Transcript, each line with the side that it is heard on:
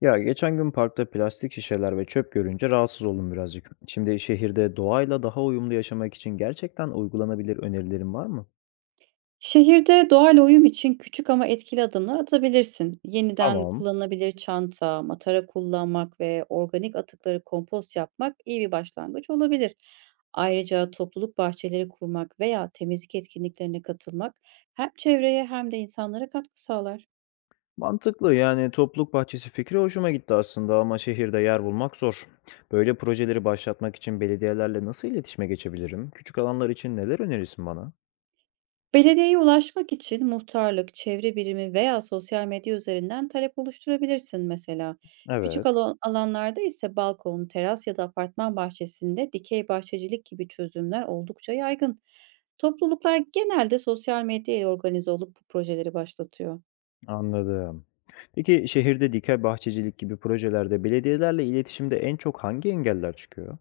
left: Ya geçen gün parkta plastik şişeler ve çöp görünce rahatsız oldum birazcık. Şimdi şehirde doğayla daha uyumlu yaşamak için gerçekten uygulanabilir önerilerin var mı?
right: Şehirde doğal uyum için küçük ama etkili adımlar atabilirsin. Yeniden
left: Tamam.
right: kullanılabilir çanta, matara kullanmak ve organik atıkları kompost yapmak iyi bir başlangıç olabilir. Ayrıca topluluk bahçeleri kurmak veya temizlik etkinliklerine katılmak hem çevreye hem de insanlara katkı sağlar.
left: Mantıklı, yani topluluk bahçesi fikri hoşuma gitti aslında ama şehirde yer bulmak zor. Böyle projeleri başlatmak için belediyelerle nasıl iletişime geçebilirim? Küçük alanlar için neler önerirsin bana?
right: Belediyeye ulaşmak için muhtarlık, çevre birimi veya sosyal medya üzerinden talep oluşturabilirsin mesela.
left: Evet,
right: Alanlarda ise balkon, teras ya da apartman bahçesinde dikey bahçecilik gibi çözümler oldukça yaygın. Topluluklar genelde sosyal medya ile organize olup bu projeleri başlatıyor.
left: anladım. Peki şehirde dikey bahçecilik gibi projelerde belediyelerle iletişimde en çok hangi engeller çıkıyor?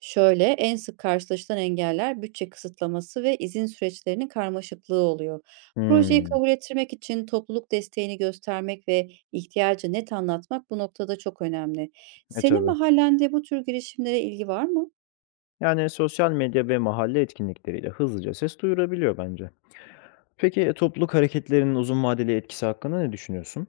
right: Şöyle, en sık karşılaşılan engeller bütçe kısıtlaması ve izin süreçlerinin karmaşıklığı oluyor. Projeyi
left: Hmm,
right: kabul ettirmek için topluluk desteğini göstermek ve ihtiyacı net anlatmak bu noktada çok önemli. Senin
left: tabii.
right: mahallende bu tür girişimlere ilgi var mı?
left: Yani sosyal medya ve mahalle etkinlikleriyle hızlıca ses duyurabiliyor bence. Peki topluluk hareketlerinin uzun vadeli etkisi hakkında ne düşünüyorsun?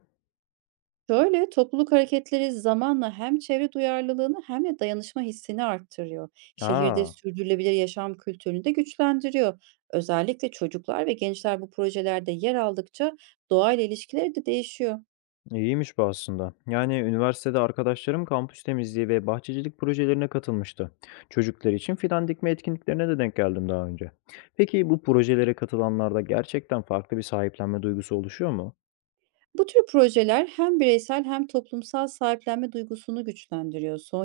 right: Şöyle, topluluk hareketleri zamanla hem çevre duyarlılığını hem de dayanışma hissini arttırıyor. Şehirde
left: Aa,
right: sürdürülebilir yaşam kültürünü de güçlendiriyor. Özellikle çocuklar ve gençler bu projelerde yer aldıkça doğayla ilişkileri de değişiyor.
left: iyiymiş bu aslında. Yani üniversitede arkadaşlarım kampüs temizliği ve bahçecilik projelerine katılmıştı. Çocuklar için fidan dikme etkinliklerine de denk geldim daha önce. Peki bu projelere katılanlarda gerçekten farklı bir sahiplenme duygusu oluşuyor mu?
right: Bu tür projeler hem bireysel hem toplumsal sahiplenme duygusunu güçlendiriyor. Son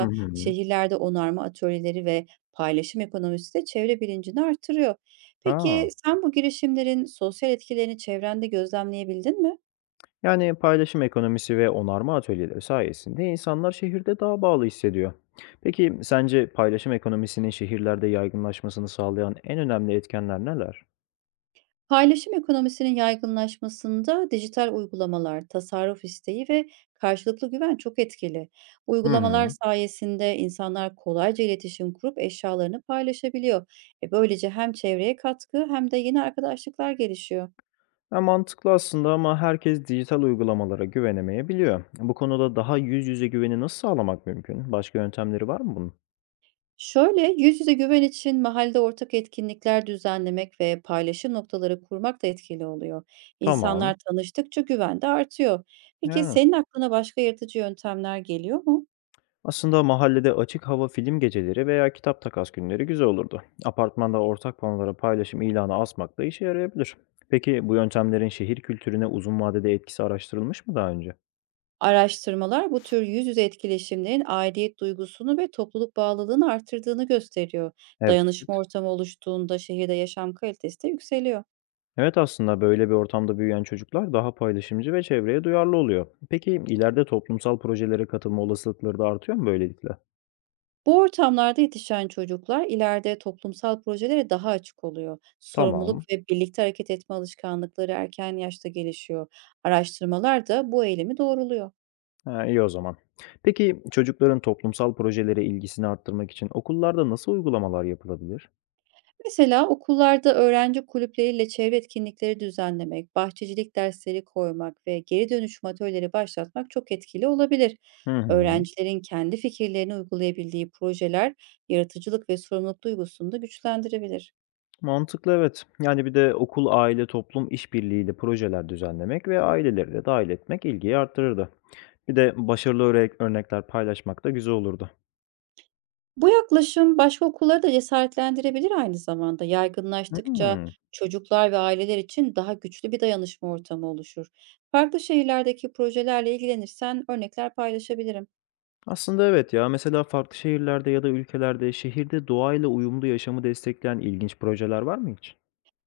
left: Hı hı.
right: şehirlerde onarma atölyeleri ve paylaşım ekonomisi de çevre bilincini artırıyor. Peki
left: Aa.
right: sen bu girişimlerin sosyal etkilerini çevrende gözlemleyebildin mi?
left: Yani paylaşım ekonomisi ve onarma atölyeleri sayesinde insanlar şehirde daha bağlı hissediyor. Peki sence paylaşım ekonomisinin şehirlerde yaygınlaşmasını sağlayan en önemli etkenler neler?
right: Paylaşım ekonomisinin yaygınlaşmasında dijital uygulamalar, tasarruf isteği ve karşılıklı güven çok etkili.
left: Hı
right: Uygulamalar
left: hı.
right: sayesinde insanlar kolayca iletişim kurup eşyalarını paylaşabiliyor. Böylece hem çevreye katkı hem de yeni arkadaşlıklar gelişiyor.
left: Ya mantıklı aslında ama herkes dijital uygulamalara güvenemeyebiliyor. Bu konuda daha yüz yüze güveni nasıl sağlamak mümkün? Başka yöntemleri var mı bunun?
right: Şöyle, yüz yüze güven için mahallede ortak etkinlikler düzenlemek ve paylaşım noktaları kurmak da etkili oluyor. İnsanlar
left: Tamam.
right: tanıştıkça güven de artıyor. Peki
left: Yani.
right: senin aklına başka yaratıcı yöntemler geliyor mu?
left: Aslında mahallede açık hava film geceleri veya kitap takas günleri güzel olurdu. Apartmanda ortak panolara paylaşım ilanı asmak da işe yarayabilir. Peki bu yöntemlerin şehir kültürüne uzun vadede etkisi araştırılmış mı daha önce?
right: Araştırmalar bu tür yüz yüze etkileşimlerin aidiyet duygusunu ve topluluk bağlılığını artırdığını gösteriyor.
left: Evet.
right: Dayanışma ortamı oluştuğunda şehirde yaşam kalitesi de yükseliyor.
left: Evet, aslında böyle bir ortamda büyüyen çocuklar daha paylaşımcı ve çevreye duyarlı oluyor. Peki ileride toplumsal projelere katılma olasılıkları da artıyor mu böylelikle?
right: Bu ortamlarda yetişen çocuklar ileride toplumsal projelere daha açık oluyor. Sorumluluk
left: Tamam.
right: ve birlikte hareket etme alışkanlıkları erken yaşta gelişiyor. Araştırmalar da bu eğilimi doğruluyor.
left: Ha, iyi o zaman. Peki çocukların toplumsal projelere ilgisini arttırmak için okullarda nasıl uygulamalar yapılabilir?
right: Mesela okullarda öğrenci kulüpleriyle çevre etkinlikleri düzenlemek, bahçecilik dersleri koymak ve geri dönüşüm atölyeleri başlatmak çok etkili olabilir.
left: Hı hı.
right: Öğrencilerin kendi fikirlerini uygulayabildiği projeler yaratıcılık ve sorumluluk duygusunu da güçlendirebilir.
left: Mantıklı, evet. Yani bir de okul, aile, toplum işbirliğiyle projeler düzenlemek ve aileleri de dâhil etmek ilgiyi arttırırdı. Bir de başarılı örnekler paylaşmak da güzel olurdu.
right: Bu yaklaşım başka okulları da cesaretlendirebilir aynı zamanda. Yaygınlaştıkça
left: Hımm.
right: çocuklar ve aileler için daha güçlü bir dayanışma ortamı oluşur. Farklı şehirlerdeki projelerle ilgilenirsen örnekler paylaşabilirim.
left: Aslında evet ya. Mesela farklı şehirlerde ya da ülkelerde şehirde doğayla uyumlu yaşamı destekleyen ilginç projeler var mı hiç?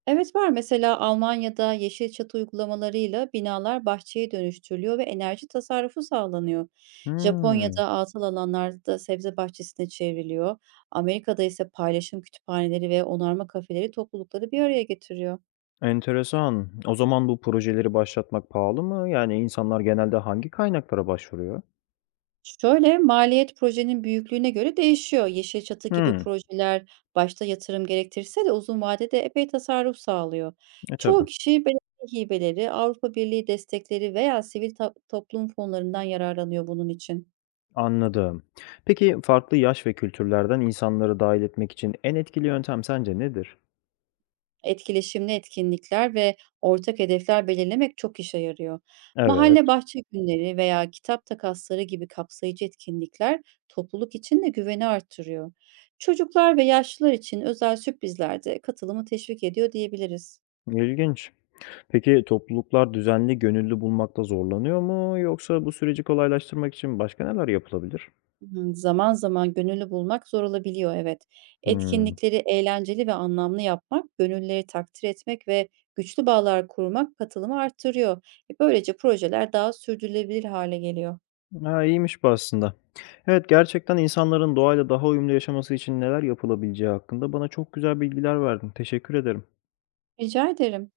right: Evet var. Mesela Almanya'da yeşil çatı uygulamalarıyla binalar bahçeye dönüştürülüyor ve enerji tasarrufu sağlanıyor.
left: Hımm.
right: Japonya'da atıl alanlarda sebze bahçesine çevriliyor. Amerika'da ise paylaşım kütüphaneleri ve onarma kafeleri toplulukları bir araya getiriyor.
left: Enteresan. O zaman bu projeleri başlatmak pahalı mı? Yani insanlar genelde hangi kaynaklara başvuruyor?
right: Şöyle, maliyet projenin büyüklüğüne göre değişiyor. Yeşil çatı gibi
left: Hımm.
right: projeler başta yatırım gerektirse de uzun vadede epey tasarruf sağlıyor. Çoğu
left: Tabii.
right: kişi belediye hibeleri, Avrupa Birliği destekleri veya toplum fonlarından yararlanıyor bunun için.
left: Anladım. Peki farklı yaş ve kültürlerden insanları dahil etmek için en etkili yöntem sence nedir?
right: Etkileşimli etkinlikler ve ortak hedefler belirlemek çok işe yarıyor.
left: Evet,
right: Mahalle bahçe günleri veya kitap takasları gibi kapsayıcı etkinlikler topluluk için de güveni artırıyor. Çocuklar ve yaşlılar için özel sürprizler de katılımı teşvik ediyor diyebiliriz.
left: ilginç. Peki topluluklar düzenli gönüllü bulmakta zorlanıyor mu yoksa bu süreci kolaylaştırmak için başka neler yapılabilir?
right: Hı, Zaman zaman gönüllü bulmak zor olabiliyor, evet.
left: Hımm.
right: Etkinlikleri eğlenceli ve anlamlı yapmak, gönüllüleri takdir etmek ve güçlü bağlar kurmak katılımı arttırıyor. Böylece projeler daha sürdürülebilir hale geliyor.
left: Ha, iyiymiş bu aslında. Evet, gerçekten insanların doğayla daha uyumlu yaşaması için neler yapılabileceği hakkında bana çok güzel bilgiler verdin. Teşekkür ederim.
right: Rica ederim.